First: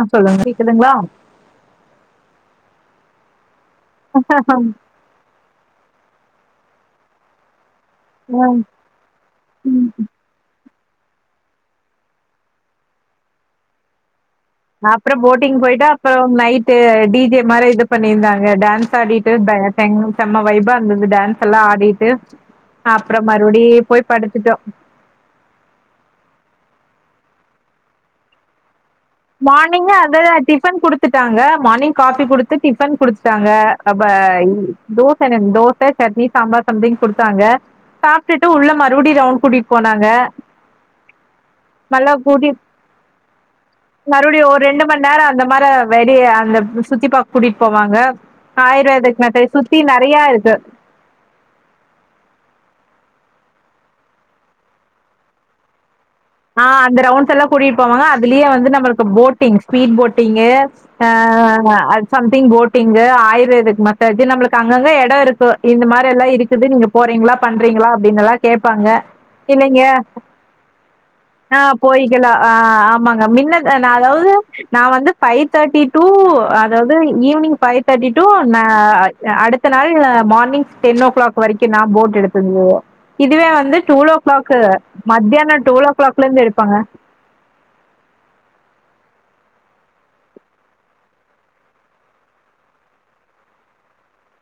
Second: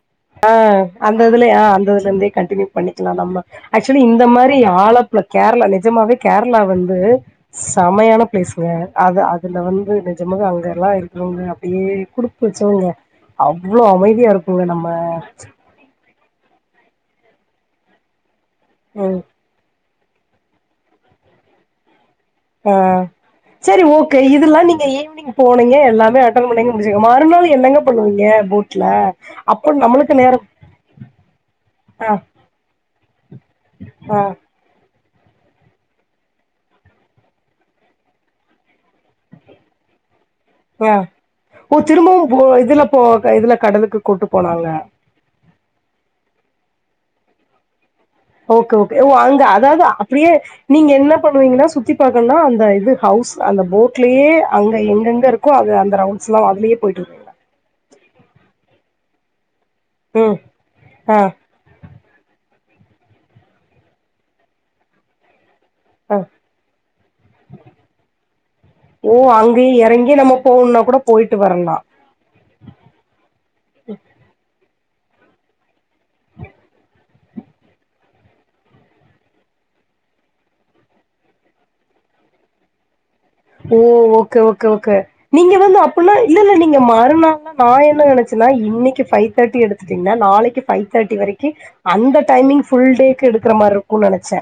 ஆ சொல்லுங்க ஆஹ் கேக்குதுங்களா அந்த இதுலே ஆஹ் அந்த இதுலருந்தே கண்டினியூ பண்ணிக்லா நம்ப ஆக்சுவலி இந்த மாரி ஆலப்ல கேரளால இருந் நிஜமாவே கேரளா வந்து செமயான பிளேஸுங்க அது அதுல வந்து நெஜமாக அங்க க்ளா இருக்னும்னு அப்டியே குடுத்து வச்சவங்க அவ்வளோ அமைதியா இருக்கு அப்புறம் போட்டிங் போயிட்டு அப்புறம் நைட் டு டி ஜே மாரி இது பண்ணியிருந்தாங்க டான்ஸ் ம் ஆடிட்டு ட இன்னு செம்ம வைபா இருந்தது டான்ஸ் எல்லா ஆடிட்டு ஆஹ் அப்புறோ மறுபடி சரி போய் ஓகே படுத்துட்டோ இதுல்லா நீங்க ஈவினிங் போனீங்க எல்லாமே அட்டன் பண்ணீங்க முடிஞ்சு மறுநாள் என்னெங்க பண்ணுவீங்க போட் மார்னிங்கே அது டிஃபன் குடுத்துட்டாங்க மார்னிங் ஆ காஃபி குடுத்து டிஃபன் குடுத்து த்தாங்க அப்ப ஆ தோ ச தோச சட்னி சாம்பார் சம்திங் கொடுத்தாங்க சாப்பிட்டுட்டு உள்ள மறுபடியு ரவுண்ட் கூட்டிட்டு போனாங்க உம் ஓ திரும்பவும் போ இதுல போ இதுல கடலுக்கு கூட்டு மறுபடி ஒரு போனாங்க ரெண்டு மணி நேரம் அந்த இந்த மாதிரி வெடி அந்த சுத்தி பார்க கூட்டிட்டு போவாங்க ஓகே ஓகே ஒ ஆயுர்வேதிக் அங்க மெத்தட் சுத்தி அதாவது நெறையா அப்படியே இருக்கு நீங்க என்ன பண்ணுவீங்கன்னா சுத்தி பாக்கனுனா அந்த இது ஹவுஸ் அந்த போட்லயே அவுங்க எங்கங்க இருக்கோ அது அந்த ரவுண்ட் ஆஹ் அந்த ரவுண்ட்ஸ் எல்லாம் கூட்டிட்டு போவாங்க அதுலயே வந்து நம்ம இப்ப போட்டிங் ஸ்பீட் ம் பொட்டிங்கு ஆ ஆ சம்திங் போ இங்க ஆயுர்வேதிக் மசாஜூ நம்ளுக்கு அங்கங்க எடருக்கு இந்த ஆ மாரியெல்லா இருக்குது நீங்க போறீங்களா பண்றீங்களா அப்டின்னுல்லா கேப்பாங்க ஓ அங்கயே இல்லைங்க எறங்கி நம்ம போணும்னா கூட போயிட்டு ஆ வரலா போயிக்கலா ஆ ஆமாங்க மின்னல் நா அதாவது நா வந்து ஃபைவ் தேட்டி டூ அதாவது ஈவினிங் ஃபைவ் தேட்டி டூ ந ஆ அடுத்த நாள் மார்னிங் டென் ஓ கிளாக் வரைக்கு நா போட் எடுத்த இதுவே வந்து ஓ டூவெவோ கிளாக்கு மத்தியான டூவெவோ ஃபுல்லா இல்ல இல்ல நீங்க மறுநாள் நா என்ன நெனச்சனா இன்னைக்கு ஃபைவ் தேட்டி எடுத்துட்டுங்னா நாளைக்கு ஃபைவ் தேட்டி வரைக்கு அந்த டைமிங் ஃபுல் டேக்கு எடுக்கறாமாறிருக்கு நெனச்சே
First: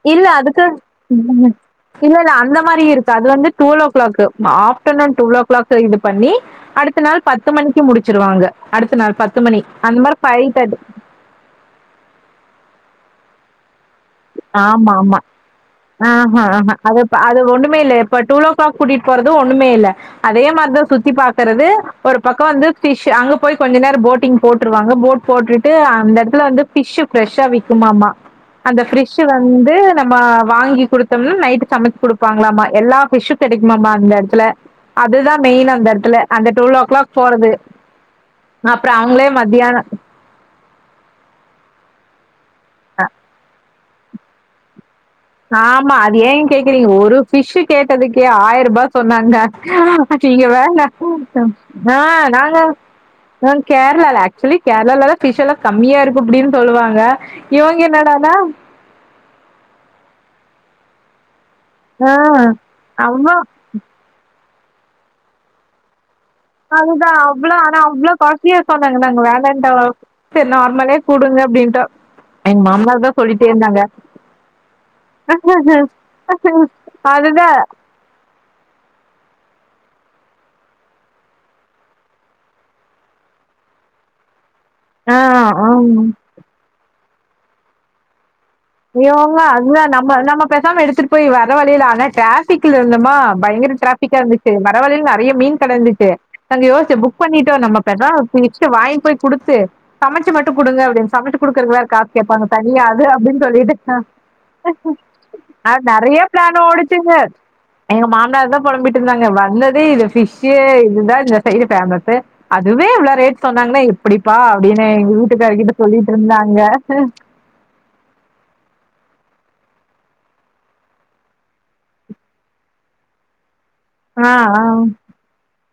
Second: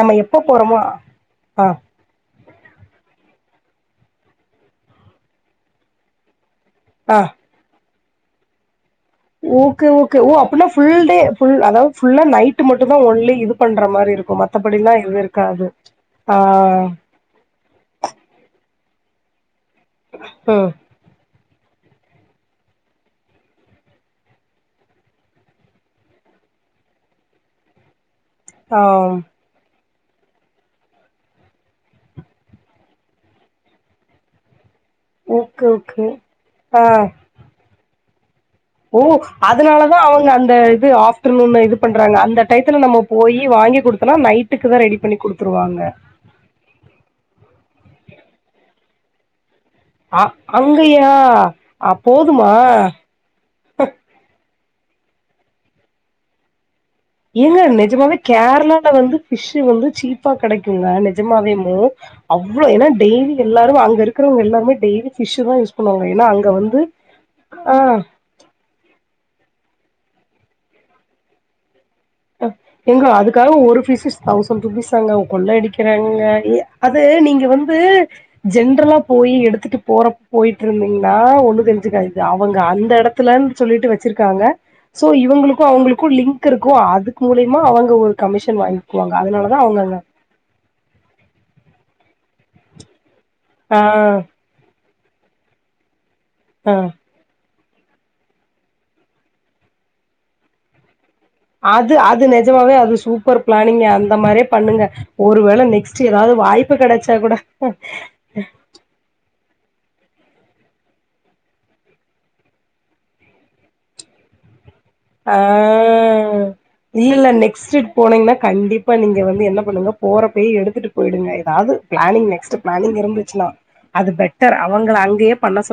நம்ம இல்ல எப்ப அதுக்கு போறோமோ ம் ஆ இல்லல்ல அந்த மாரி இருக்கு அது வந்து twelve o'clock afternoon twelve o'clock இது பண்ணி அடுத்த ஆ நாள் பத்து மணிக்கு முடிச் வச்சிருவாங்க ஓகே ஓகே ஓ அப்பனா ஃபுல் டே ஃபுல் அதாவது ஃபுல்லா நைட் மட்டு தா ஓன்லி இது பண் ஆமா ஆமா ஆ ஹ ஆ ஹா அது அது ஒண்ணமே இல்ல இப்ப டூவெல்லோ கிளாக் கூட்டிட் போறது ஒன் ஒண்ணுமே இல்ல அதே ம். மாரிதா சுத்தி பாக்குறது ஒரு பக்கொ வந்து ஃபிஷ் அங்க போய் கொஞ்ச நேரொ போட்டிங் போட்ருவாங்க போட் போட்டுட்டு அந்த எடத்துல வந்து ஃபிஷ் ஃப்ரெஷ்ஷா விக்குமாமா ஆ. அந்த ஃபிரிஷூ வந்து நம்ம வாங்கி குடுத்தம்னா நைட்டு சமைச்சு குடுப்பாங்ளாமா எல்லா பிஷூ கெடைக்குமாமமா அந்த எடத்துல அதுதா ஓகே, மெயின் அந்த ஓகே. எடத்துல அந்த டுவெல் ஆ. ஓ கிளாக் போறது அப்புறம் ஓ அவங்களே மத்தியானம் அதனாலதான் அவங்க அந்த சோ ஆஃப்ர்னூன் இது பண்றாங்க அந்த டயத்துல நம்ம போயி வாங்கி குடுத்தனா நைட்டுக்கு தா ரெடி பண்ணி குடுத்துருவாங்க. ஆமா அது ஏன் கேக்குறீங்க ஒரு ஃபிஷு கேட்டதுக்கே ஆயிரம் ரூபா சொன்னாங்க அ அங்கயா? [unintelligible] அ ஆ போதுமா? நாங்க ஆ கேரளால்ல ஆக்சுவலி கேரளாலெல்லா பிஷ் எல்லாம் கம்மியா இருக்கு அப்படின்னு சொல்லுவாங்க ஏங்க இவங்க நிஜமாவே என்னடானா கேரளால வந்து பிஷ் வந்து சீப் பா கெடைக்குங்க நிஜமாவே ஒ ஆ அவ்ளோ ஏன்னா அவ்ளோ டெய்லி எல்லாரும் அங்க இருக்கிறவங்க எல்லாரும் நாங்க டெய்லி பிஷுதா யூஸ் பண்ணுவோம் அதுதான் அவ்வளோ ஆனா அவ்வளோ காஸ்ட்லியா சொன்னாங்க நாங்க வேன் வேண்டா செரி நார்மலே குடுங்க அப்படின்ட்டோம் ஏங்க அதுக்காக ஒரு பீஸ்சஸ் தௌசண்ட் ரூப்பீசாங்க கொள்ளையடிக்குறாங்கங்க அது நீங்க அதுதா வந்து ஜென்றளா போய் எடுத்துட்டுப் போற போயிட்டு இருந்தீங்கன்னா ஒண்ணு தெரிஞ்சுக்காது அவங்க அந்த எடத்துலன்னுச் சொல்லிட்டு வெச்சிருக்காங்க சோ ஆ இவங்களுக்கும் ஆமா அவங்களுக்கும் லிங்க் இருக்கும் அத் மூலையமா அவங்க ஒரு கமிஷ் இவுங்க அந்த நம்ம நம்ம பேசாம எடுத் துட்டு போய் வர வழியில ஆன ட்ராபிக்ல இருந்தோமா பயங்கர ஆ டிராபிக்கா இருந்துச்சி வரவழில நெறைய மீன் கட இருந்துச்சி ஆ தங்கயோச்ச புக் பண்ணி [unintelligible] வாங்கி போய் கொடுத்து சமைச்சு மட்டு கொடுங்க அப்படின்னு சமைச்சி குடுக்குறதுக்கு வேற அது காசு அது கேப்பாங்க நெஜமாவே தனியா அது அப்படின்னு சூப்பர் பிளானிங்க சொல்லிட்டு அந்த மாதிரியே பண்ணுங்க ஒருவேள அது நெக்ஸ்ட் நெறைய ஏதாவது பிளான் வாய்ப்பு ஓடுச்சுங்க கிடைச்சா கூட அந்ததே இது பிஷு இதுதா இந்த சைடு ஃபேமசு அதுவே இவ்வள ரேட் சொன்னாங்கன்னா எப்படிப்பா ப்படின்னு எங்க ஆ வீட்டுக்கார்கிட்ட சொல்லிட்டு இருந்தாங்க இல்ல இல்ல நெக்ஸ்ட் ட்ரிப் போனீங்கன்னா கண்டிப்பா நீங்க வந்து என்ன பண்ணனு போற அப்பயே எடுத்துட்டு போயிடுங்க ஏதாவது பிளானிங் நெக்ஸ்ட் பிளானிங் இருந்துச்சுன்னா அது ஆ பெட்டர் ஆ அவங்கள அங்கயே பண்ண சொ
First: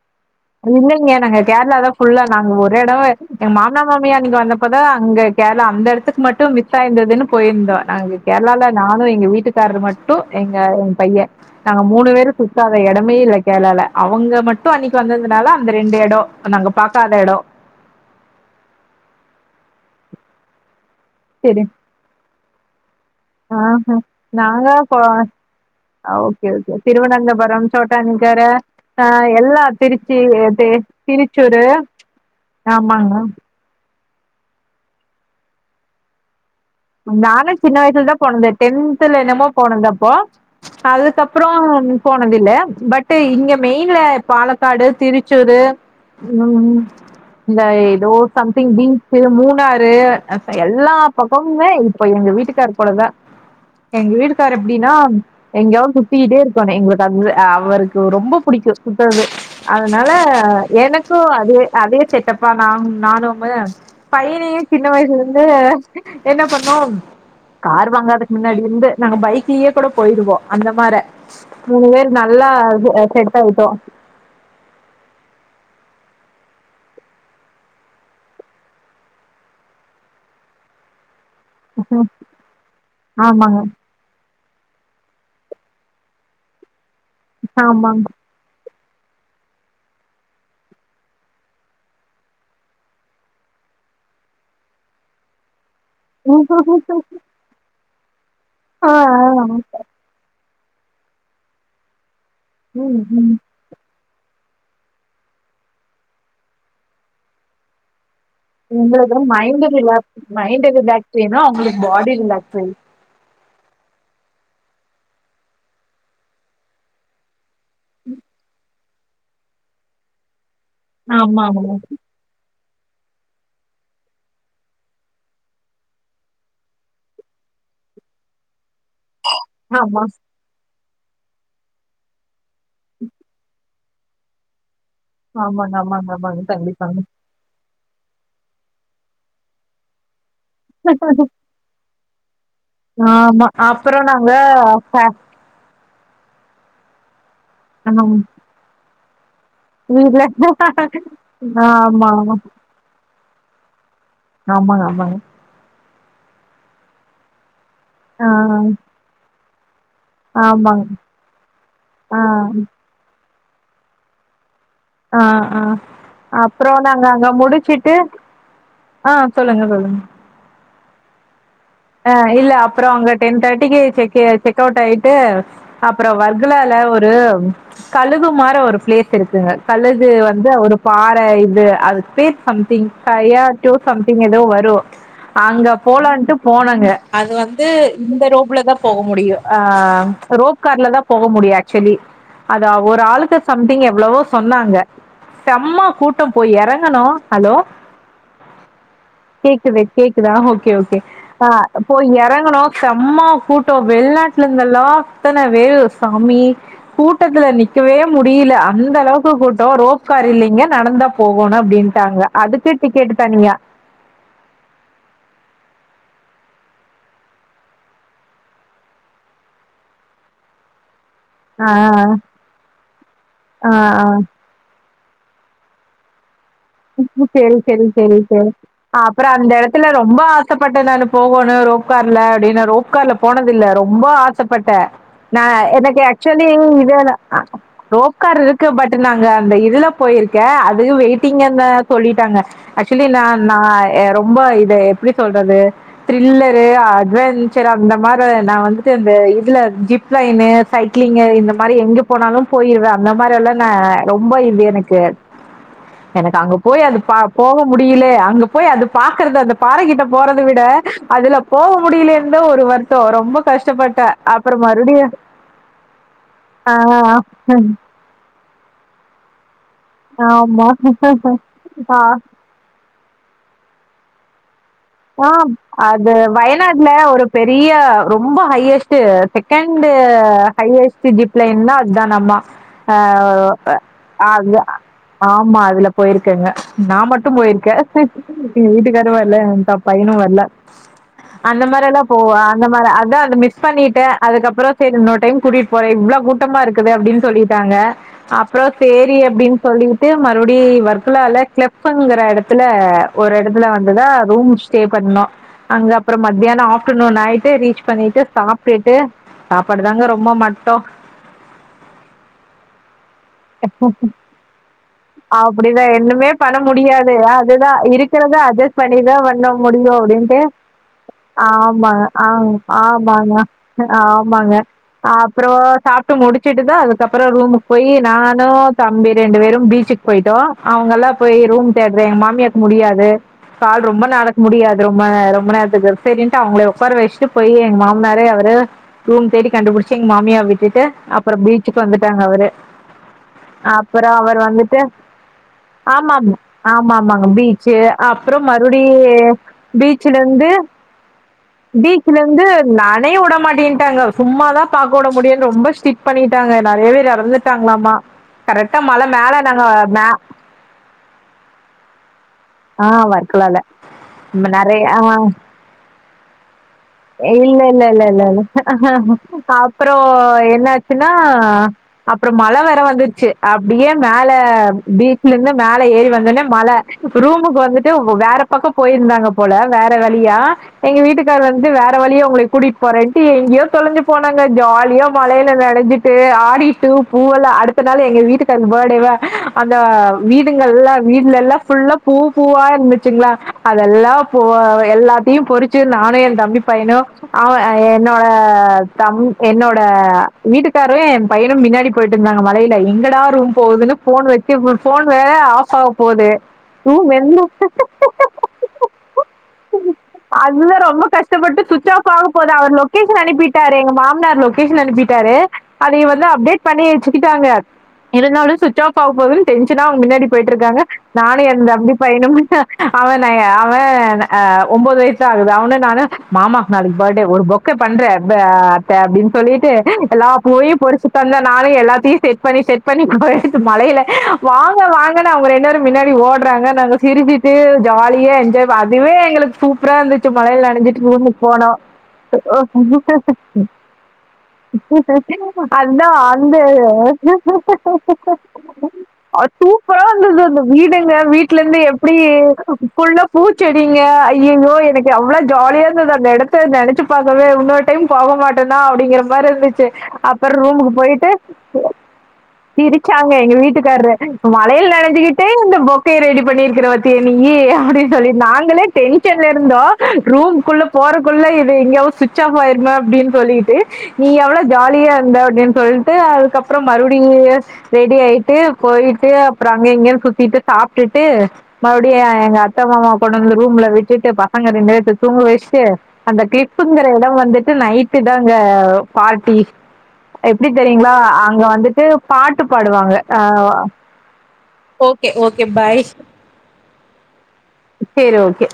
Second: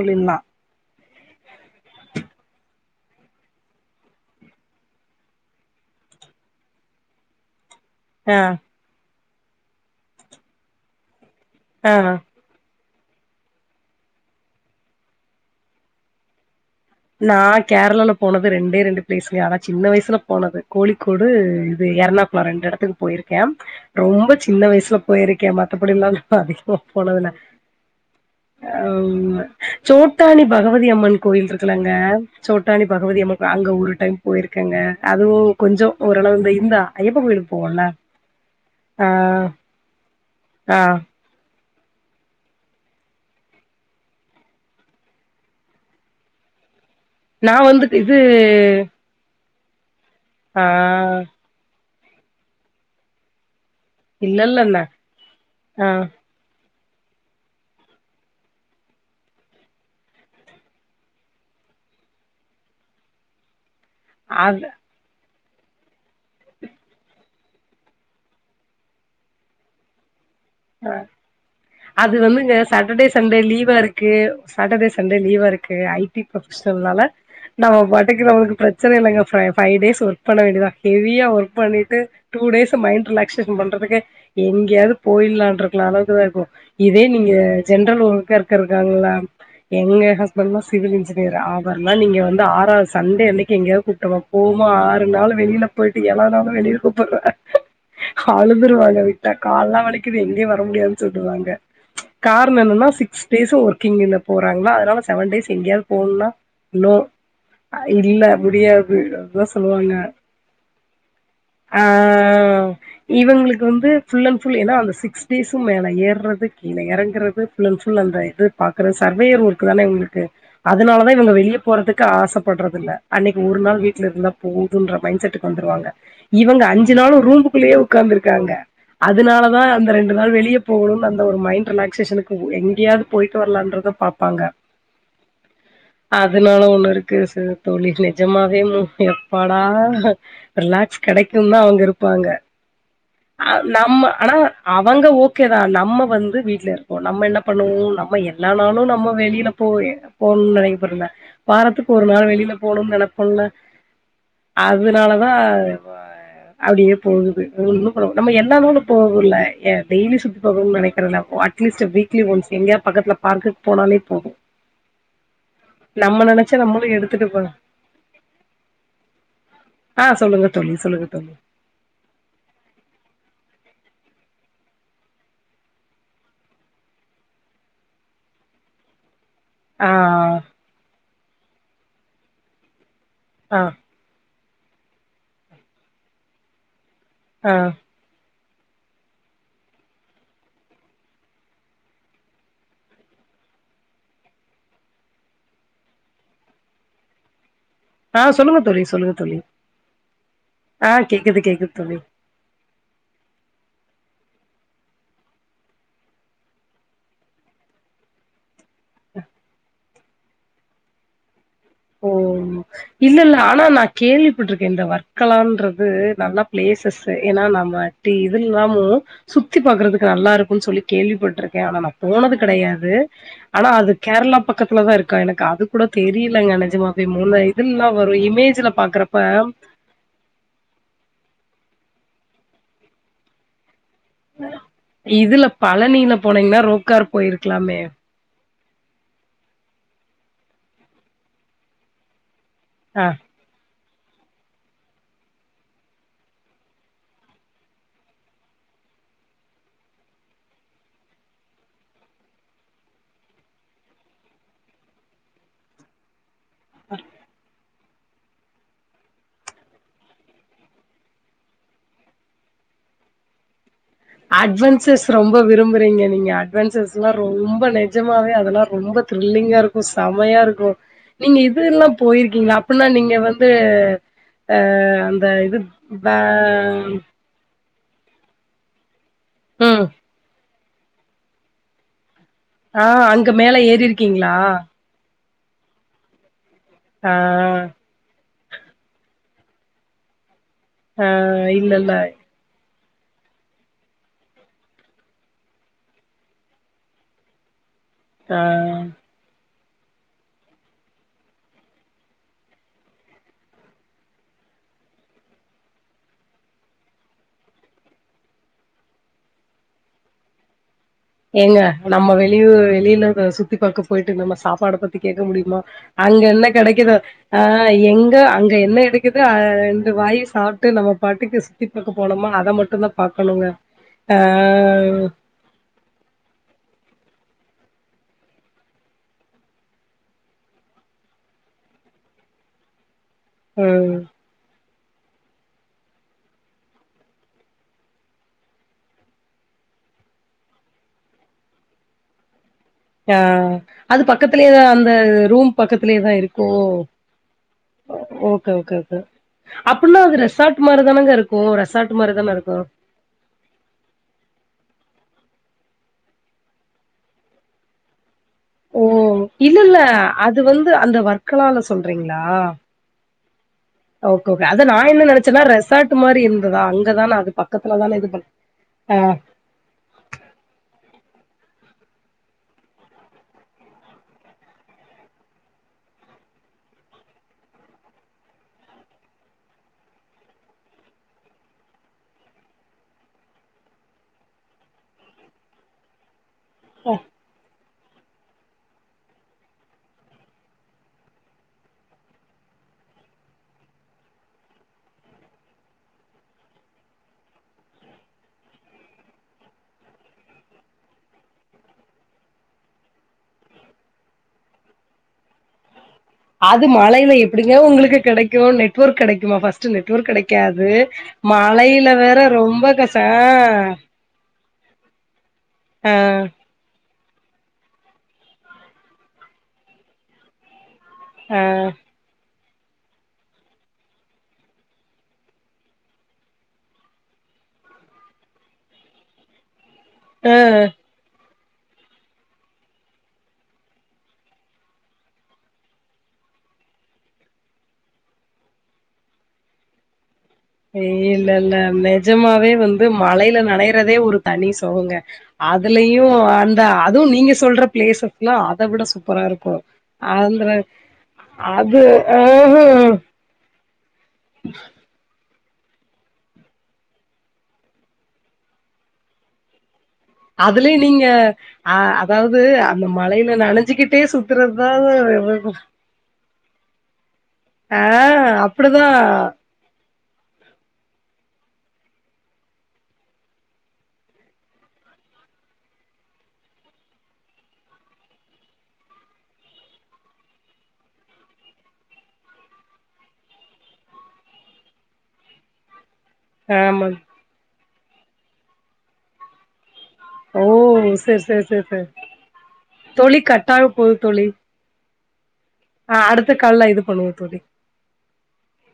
இல்லைங்க நாங்க கேரளா தா ஃபுல்லா நாங்க ஒரு இடமா எ மாமான மாமியா அங்க வந்தப்பதா அங்க கேரளா அந்த இடத்துக்கு மட்டும் மிஸ் ஆயிருந்ததுன்னு போயிருந்தோ நாங்க ஆ கேரளால நானு எங்க வீட் ட்டுக்காரரு மட்டு எங்க என் பையன் நாங்க ஆ மூணு பேரு சுத்தாத இடமே இல்ல கேரளால அவங்க மட்டு அன்னைக் வந்ததுனால அந்த ரெண்டு எடோ நாங்கப் நா கேரளால போனது ரெண்டே ரெண்டு ப்ளேஸ்ங்க ஆன சின்ன வயசுல போனது கோழிக்கோடு சரி இது எறநாக் வறண்ட இடத்துக் போயிருக்க ஆஹ ரொம்ப சின்ன நாங்க வயசுல போ போயிருக்க மத்தபடிலா நா ஓகே அதிகமா ஓகே போனதுல திருவனந்தபுரம் சோட்டானிக்கர ஆ ம் எல்லா திருச்சி சோட்டாணி தி பகவதி அம்மன் கோயில் இருக் திருச்சூரு இருக்கலாங்க சோட்டானி ஆமாங்க பகவதி அம்மன்அங்க ஒரு டைம் போயிருக்கேங்க அதுவு கொஞ்சோ ஓரளவு இந்த ஐயப்பன் நானு கோயிலுக்கு சின்ன போவோம்ல வயசுலதா போனது ஆ டென்த்ல என்னமோ போனதப்போ ஆ அதுக்கப்ரோ போனதில்ல பட்டு் இங்க மெயின்ல பாலக்காடு திருச்சூர் உம் நா இந்த வந்துட்டு ஏதோ இது சம்திங் பீன்ஸ் மூ ந்தாரு அப்ப ஆ எல்லா பக்கோ இப்போ எங்க வீட்டுக்கார் கூடதா எங்க இல்ல வீட்டுக்கார் இல்ல அண்ண எப்படின்னா ஆ எங்கயாவது சுத்திகிட்டே இருக்கனு எங்க தங்கு அவருக்கு ரொம்ப பிடிக்கு அவருக்கு ரொம்ப பிடிக்கு சுத்தறது அதனால எனக்கு அதே அதே செட்டப்பா நான் நானுமு அ பையனயே சின்ன வயசுல இரு வே என்ன பண்ணோம் கார் வாங்காதுக்கு மின்னாடி இருந்து நாங்க பைக்லயே கூட போயிடுவோ ஹ அது வந்துங்க சாட்டர்டே செட் சண்டே ஆயிட்டோ லீவா இருக்கு சாட்டர்டே சண்டே லீவா இருக்கு ஐ நம்ம பிரச்சனை நால நம்ம பாட்டுக்கு நமக்கு பிரச்சன இல்லங்க ஃபவ் டேஸ் ஒர்க் பண்ண வேண்டியத ஹெவியா ஒர்க் பண்ணிட்டு டூ டேஸ் மைண்ட் ரிலாக்சேஷன் ஆமாங்க பண்றதுக்கு எங்கேயாவது போயில் இலம் இருக்கலாம் அளவுக்குதா இப்போ இதே நீங்க ஜென்ரல் ஆமாங்க ஒர்க்கா இருக்க நல்லா எங்க ஹஸ்பண்ட் தா சிவில் இன்ஜினியர் அவர்ல்லா நீங்க வந்து ஆறாவது சண்டே அன்னைக்கு எங்காவது கூப்புட்டோம்னா போம்மா ஆறு நாள் வெளியில போயிட்டு எவனவன் வெளியே கூப்பிர்ரே ஆ அழுதுருவாங்க விட்டா ஆ கால் எல்லாம் வலிக்குது எங்கேயும் வர முடியாதுனு சொல்லுவாங்க காரணம் என்னென்னா ம் சிக்ஸ் ம் டேஸும் ஒர்க்கிங் இன போறாங்களா அதனால செவன் டேஸ் எங்கியாவது போகணும்னா நோ இல்ல முடியாது உங்களுக்கு அதா மைண்ட் சொல்லுவாங்க ரிலாக்ஸ் மைண்ட ரிலாக்ஸ் அவங்களுக்கு ஆ பாடி ரிலாக்ஸ் வேணும் இவங்களுக்கு வந்து ஃபுல் அண்ட் ஃபுல் ஏன்ன சிக்ஸ் டேஸும் மேலே ஏறது கீழே இறங்கறது ஃபுல் அண்ட் ஃபுல் அந்த இது பத் இருக்க சர்வேயர் ஒர்க் தான இவங்களுக்கு அதனால தான் இவங்க வெளியே ஆமாங்க போறதுக்கு ஆசைப்பட்றது அன்னைக்கு ஒரு நாள் வீட்ல இருந்தா போகுதுன்ற மைண்ட செட்க்கு வந்துருவாங்க இவங்க அஞ்சு நாாளும் ரூம்புக்குள்ளேயே உட்காந்துருக்காங்க அதனாலதா அ ஆமா ரெண்டு நாள் வெளியப் போணும் அந்த ஒரு மைண்ட் ரிலாக்சேஷனுக்கு. எங்கயாது பொயிட்டு வரலான்றத பாப்பாங்க ஆமாங்க அம்மாங்க அம்மாங்க அதனால ஒண்ணு கண்டிப்பாங்க இருக்கு ச தோழி நிஜம்மாவே மு எப்படா ரிலாக்ஸ் கெடைக்கும்னா அவங்க இரு. பாங்க ஆமா அப்பொறம் நாங்க.. ஃபே வாங்க ஓக்கே தா நம்ம வந்து வீட்லருக்கோம். நம்ம என்ன. பண்ணுவோ ம் நம்ம எல்லா நாளும் நம்ம வெளில போறே வீட்ல போணும்னு நினைபுவரும்ல வாரத்துக்கு ஒரு ஆமா நாள் ஆமா வெளில போணும் நெனப்.. [unintelligible] ஆமாங்க ஆமாங்க அதுனாலதான்... [inaudible] அப்டியே போகுது ஒன்னும் ப ஆ நம்ம எல்லாநாளும் போணுல ஏம் டெய்லி சுத்தணுனு ஆமாங்க நெனைக்கிறல்ல அட்லீஸ்ட் ஆ வீக்லி ஒன்ஸ் எங்கயாத் பக்கத்துல பார்க்குக்கு போனாலே போதும் ஆஹ்.. ஆஹ்.. அப்றோம் நம்மளு நாங்க எடுத்துட்டு அங்க போலா முடிச்சுட்டு, ஆஹ் சொல்லுங்க சொல்லுங்க. ஆ தோழி சொல்லுங்க தோழி ஆஹ் இல்ல அப்றோம் அங்க டென்தேர்டிக்கு செக்.... செக்கௌட் ஆயிட்டு அப்பொறம் வர்க்கலால ஒரு கழுகுமாற ஒரு ப்ளேஸ் இருக்குங்க. ஆ கழுகு வந்து ஒரு பாறை இது அது பேர் சம்திங் கையா ஆ டூ சம்திங் ஏதோ வர் ப்ரோ அங்க போலான்ட்டு போனோங்க அது ஆ வந்து... இந்த ரோ உள்ள தான் போக முடியும் ஆ.. ரோப்கார்ல தான் போக முடியும் ஆக்சுவலி. அத ஒரு ஆளுக்கு சம்திங் எவ்வளவோ சொன்னாங்க. செம்ம கூட்டம் போய் எறங்குணோம். ஹலோ.. ஆ சொல்லுங்க தோழி சொல்லுங்க தோழி கேக்குது கேக்குதா ஓகே.. ஆ ஓகே.. கேக்குது ஆஹ் கேக்குது தோழி போய் எறங்குணோம். செம்ம.. கூட்டம் வெளிநாட்டுல இருந்தெல்லா அத்தன வேறு சாமி, கூட்டத்துல நிக்கவே முடியல அந்த அளவுக்கு [inaudible] கூட்டம் ரோப்கார் இல்லைங்க நடந்துதா போகும் ஓ இல்ல இல்ல தனியா ஆனா நான் கேள்விப்பட்டட்டுருக்கேன் இந்த வர்க்கலான்றது நல்லா பிளேசஸ் ஏன்னா நம்மடி இது இல்லாமும் சுத்தி பாக்கறதுக்கு நல்லா இருக்கும்ன்னு சொல்லி கேள்விப்பட்டிருக்கேன் ஆ ஆனா நான் போனது கிடையாது ஆனா ஆ ஆ அது ஆ கேரளா பக்கத்துல தான் இருக்கு கா எனக்கு அது கூட தெரியலங்க எனக்கு சரி சரி சரி சரி பாக்குறப்ப அப்புறம் அந்த இடத்துல ரொம்ப ஆசைப்பட்டேன் நான் போகணும் உப்கார்ல அப்படின்னு ரோப் கார்ல போனதில்ல ரொம்ப ஆசைப்பட்டேன் இதுல நான் எனக்கு பழனியில ஆக்சுவலி போனீங்கன்னா இ ரோப்கார் போயிருக்கலாமே ரோப்கார் பட் நாங்க அந்த இதுல போயிருக்கே அது வெயிட்டிங் என்ன சொல்லிட்டாங்க ஆ அக்சுலி ந ந ரொம்ப இத எப்படி சொல்றது த்ரில்லரு அட்வெஞ்சர் அந்த மாதிரி நான் வந்துட்டு இந்த இதுல ஜிப் லைனு சைக்கிளிங்கு இந்த மாதிரி எங்க போனாலும் போயிருவேன் அந்த மாதிரி எல்லாம் நான் ரொம்ப இது எனக்கு எனக் அங்க போய் அது பாப்போம் முடியலே அங்க போய் அது பார்கறது அந்த பாறை கிட்ட போறதை விட அதுல போக முடியலேன் ஒரு வருத்தம் ரொம்ப கஷ்டப்பட்டு அட்வென்சர்ஸ் ரொம்ப விரும்புறீங்க நீங்க ஆ அட்வென்சர்ஸ் எல்லாம் ரொம்ப நெஜமாவே இதெல்லா ரொம்ப த்ரில்லிங்காருக்கு ஆமா. செமையாருக்கு நீங்க இது எல்லா ஆ போயிருக்கீங்களா அப்டின்னா நீங்க வந்து அந்த அ இது ப அது வயநாடுல ஒரு பெரி ரிய ரொம்ப ஹையஸ்ட் ன்ட்டு ம் செகண்ட்டு ஹையஸ்ட் ஜீப் லைன்னா அதுதானம்மா அ அங்க மேல ஏறிருக்கீங்களா அது ஆமா அதுல போயிருக்கங்க நா ஆ மட்டும் போயிருக்கே எங்க வீட்டுகாரு வரல்ல எங்க தம் பையனு வரல்ல ஆ அந்த இல்ல இல்ல மாரில்லா போவ அந்த மாரி அதான் அந்த மிஸ் பண்ணிக்கிட்டு அதுக்கப்புறோ செரி இன்னொ டைம் கூட்டிகிட்டு போறே இவ்ளோ கூட்டமா இருக்குது அப்டின்னு சொல்லிட்டாங்க ஆ அப்புறோ சேரி அப்டின் சொல்லிக்கிட்டு மறுபடியு வொர்க்லா‌ அத கிளப்ங்கிற எடத்துல ஒரு எடத்துல வந்து தா ரூம் ஸ்டே பண்ணோ அங்க அப்புறோ மத்தியானோ ஆஃப்டர்நூன் நைட்டு ரீச் பண்ணிட்டு சாப்ட்டுட்டு சாப்பாடுதாங்க ரொம்ப மட்டோ ஏங்க நம்ம வெளியூரு வெளியில சுத்தி பாக்க போயிட்டு நம்ம சாப்பாடப் பத்தி கேட்க முடியுமா அப்டிதா அங்க ஒண்ணுமே என்ன பண்ண கெடைக்குதோ முடியாது அ அதுதா எங்க இருக்கிறத அங்க என்ன அட்ஜஸ்ட் பண்ணிதா இருக்குதோ அ பண்ண முடியு ரெண்டு வாய் அப்படின்ட்டு சாப்ட்டு நம்ம பாட்டுக்கு சுத்தி பாக்க ஆமாங்க போனோமா அ அத மட்டுந்தா ஆமாங்க பாக்கணுங்க ஆ ஆமாங்க அப்புறோ சாப் க்கு முடிச்சுட்டு தா அதுக்கப்புறோ ரூமுக்கு போய் நானு தம்பி ரெண்டு பேரு பீச்சுக்கு போயிட்டோ அவுங்கெல்லா போய் ரூம் தேடுற எங்க மாமியாவுக்கு முடியாது பால் ம் ரொம்ப நா ட்டி அது ரொம்ம ரொம்ம நேரத்துக்கு செரின்ட்டு அவுங்கள உட்கார வச்சுட்டு போய் எங்க மாமனாரே அவுரு ரூம் தேடி கண்டுபிடிச்சு எங்க மாமியாவ விட்டுட்டு அப்றோ பீச்சுக்கு வந்துட்டாங்க அவுரு ஆ அது பக்கத்திலயேதா அந்த ரூம் பக்கத்திலயேதா ஆமாமா. இருக்கோ ஆமாமாங்க. ஓகே ஓகே அப்புன்னா அது பீச்சிலருந்து ரெசார்ட் மாரி தானங்க இருக்கு ரெசார்ட் மாரி தான பீச்லருந்து இருக்கு நடயே உடமாட்டேட்டாங்க சும்மாதா ப ஆ கோட முடியுனு ரொம்ப ஸ்ட்ரிட் பண்ணிட்டாங்க நறையவேரு எறந்துட்டாங்ளாமா கரெக்டா ஓ மல மேல நாங்க மே க்ளால சொல்றீங்க லா ஆ வர்க்கலால ஓகோ ஓகே அத நா நெறைய என்ன ஆ நெனச்சனா ரெசார்ட் மாரி இருந்துதா அங் இல்ல இல்ல இல்ல ல்ல ஆ ல்ல அப்றோ என்னாச்சினா அ அப்றோ மல வேற வந்துச்சு அப்டியே மேல பீச்லருந்து மேல ஏறி வந்தோனே மல ரூமுக்கு வந்துட்டு வேற பக்கோ போயிருந்தாங்க போல வேற வலியா எங்க வீட்டுக்கார் வந் து வேற வழிய உங்களை கூட்டிட் போறேன்ட்டு எங்கயோ தொலஞ்சு போனாங்க ஜாலியா மலயில நனஞ்சிட்டு ஆடிட்டு பூவல அடுத் இத்தன்ன நாளு எங்க வீட்டுக்காரூக்கு பர்ட்டேவா அந்த வீடுங்கள் எல்லா வீட்ல எல்லா ஃபுல்லா பூ பூவா இருந்துசுங்களா அதெல்லா போ எல்லாத்தையு பொறிச்சு நானு எ தம்பி பையனு அவ என்னோட தம் என்னோட வீட்டுக்காரு என் பையனு மின்னாடி போயிட்டு இருந்தாங்க மலையில எங்கட ரூம் போவுதுனு ஃபோன் வச்சு போன் வேற ஆஃப் ஆவ அது மலையில எப்படிங்க உங்களுக்கு கிடக்கு நெட்ஒொர்க் கிடைக்குமா ஃபஸ்ட் நெட்வொர்க் கிடக்காது மா ந்து சுவிட்ச் ஆஃப் ஆக போது அவர் லொக்கேஷன் அனுப்பிட்டாரு எங்க மாமனார் லொக்கேஷன் அன்பிட்டாரு ஆ அதை வந்து அப்டேட் பண்ணி சுத்திட்டாங்க இருந்தாலு சுவிட்ச் ஆஃப் ஆக போதுனு டென்ஷனா அவுங்க முன்னாடி போயிட்ருக்காங்க ஆ நானு ஆ என் தம்பி பையனு அவ நய அவ ஆ ஒன்பது வயசு தா ஆகுது அவனு நானு மாமாக் நாளக்கி பர்த்டே ஒரு பொக்கே பண்ற அத்த அப்டினு சொல்லிட்டு எல்லா ஆ போயும் பொறிச்சுதந்த நானு எல்லாத்தையு செட் பண்ணி செட் பண்ணி மலைல வாங்க வாங்கனு அவுங்க ரென்டு பேரு மின்னாடி ஓட்றாங்க நாங்க சிரிபிட்டு ஜாலியா என்ஜாய் அதுவே எங்களுக் சூப்பரா இருந் ட்டு மழல நனஞ்சிட் இல்ல ஊனு இல்ல போன நெஜமாவே அ வந்து மழையில நனையறதே ஒரு தனி சொகங்க அதுலயு அந்த அதுவு நீங்க சொல்ற பிளேசஸ்லா அத விட சூப்பரா இருக்கு சூப்பரா ஆந்திர இருந்தது அந்த வீடுங்க வீடல அது இருந்து எப்படி ஆ புல்ல பூச்சடிங்க அய்யோ எனக்கு அவ்ளோ ஜாலியா அந்த இடத்த நினைச்சு பாக்கவே இன்னொரு டைம் போவ மாட்டனா அப்டிங்ற மாரி இருந்துச்சு அப்றோ அதுலயும் ரூமுக்கு நீங்க போயிட்டு அ அதாவது அந்த மழையில சிரிச்சாங்க எங்க நனைஞ்சுக்கிட்டே வீட்டுக்கார்ரு சுத்துறதுதான் மலைல நனஞ்சுகுட்டு இந்த பொக்கைய ரெடி பண்ணிருக்கிற வத்திய நீயு ஆ அப்டினு சொல்லி நாங்களே அப்படிதான் டென்ஷன்ல இருந்தோ ரூமுகுள்ள போறக்குள்ள இது எங்கயா சுவிட்ச் ஆஃப் ஆயிருமே அப்டினு சொல்லிட்டு நீ எவ்ளோ ஜாலியா இருந்த அப்டினு சொல்ட்டு அதுக்கப்றோ மறுபடியு ரெடி ஆயிட்டு போயிட்டு அப்புறம் அங்க இங்கேயனு சுத்திட்டு சாப்ட்டுட்டு மறுபடியு எங்க அத்த மாமா கூட வந்து ரூம்ல விட்டுட்டு பசங்க ரெண்டுவேத்த தூங்க வச்சுட் தே அந்த ஆமா கிளிப்புங்ற எட வந்துட்டு க் நைட்டு தாங்க பார்டி ஓ எப்டி தெரியுங்ளா சரி சரி அங்க சரி சரி வந்துட்டு பாட்டு பாடுவாங்க தோழி அ கட்டாக ஒ போகுது தோழி ஒக்கே ஓகே ஆ பாய் அடுத்த கால்ல இது பண்ணுவோம் தோழி சேரி ஓகே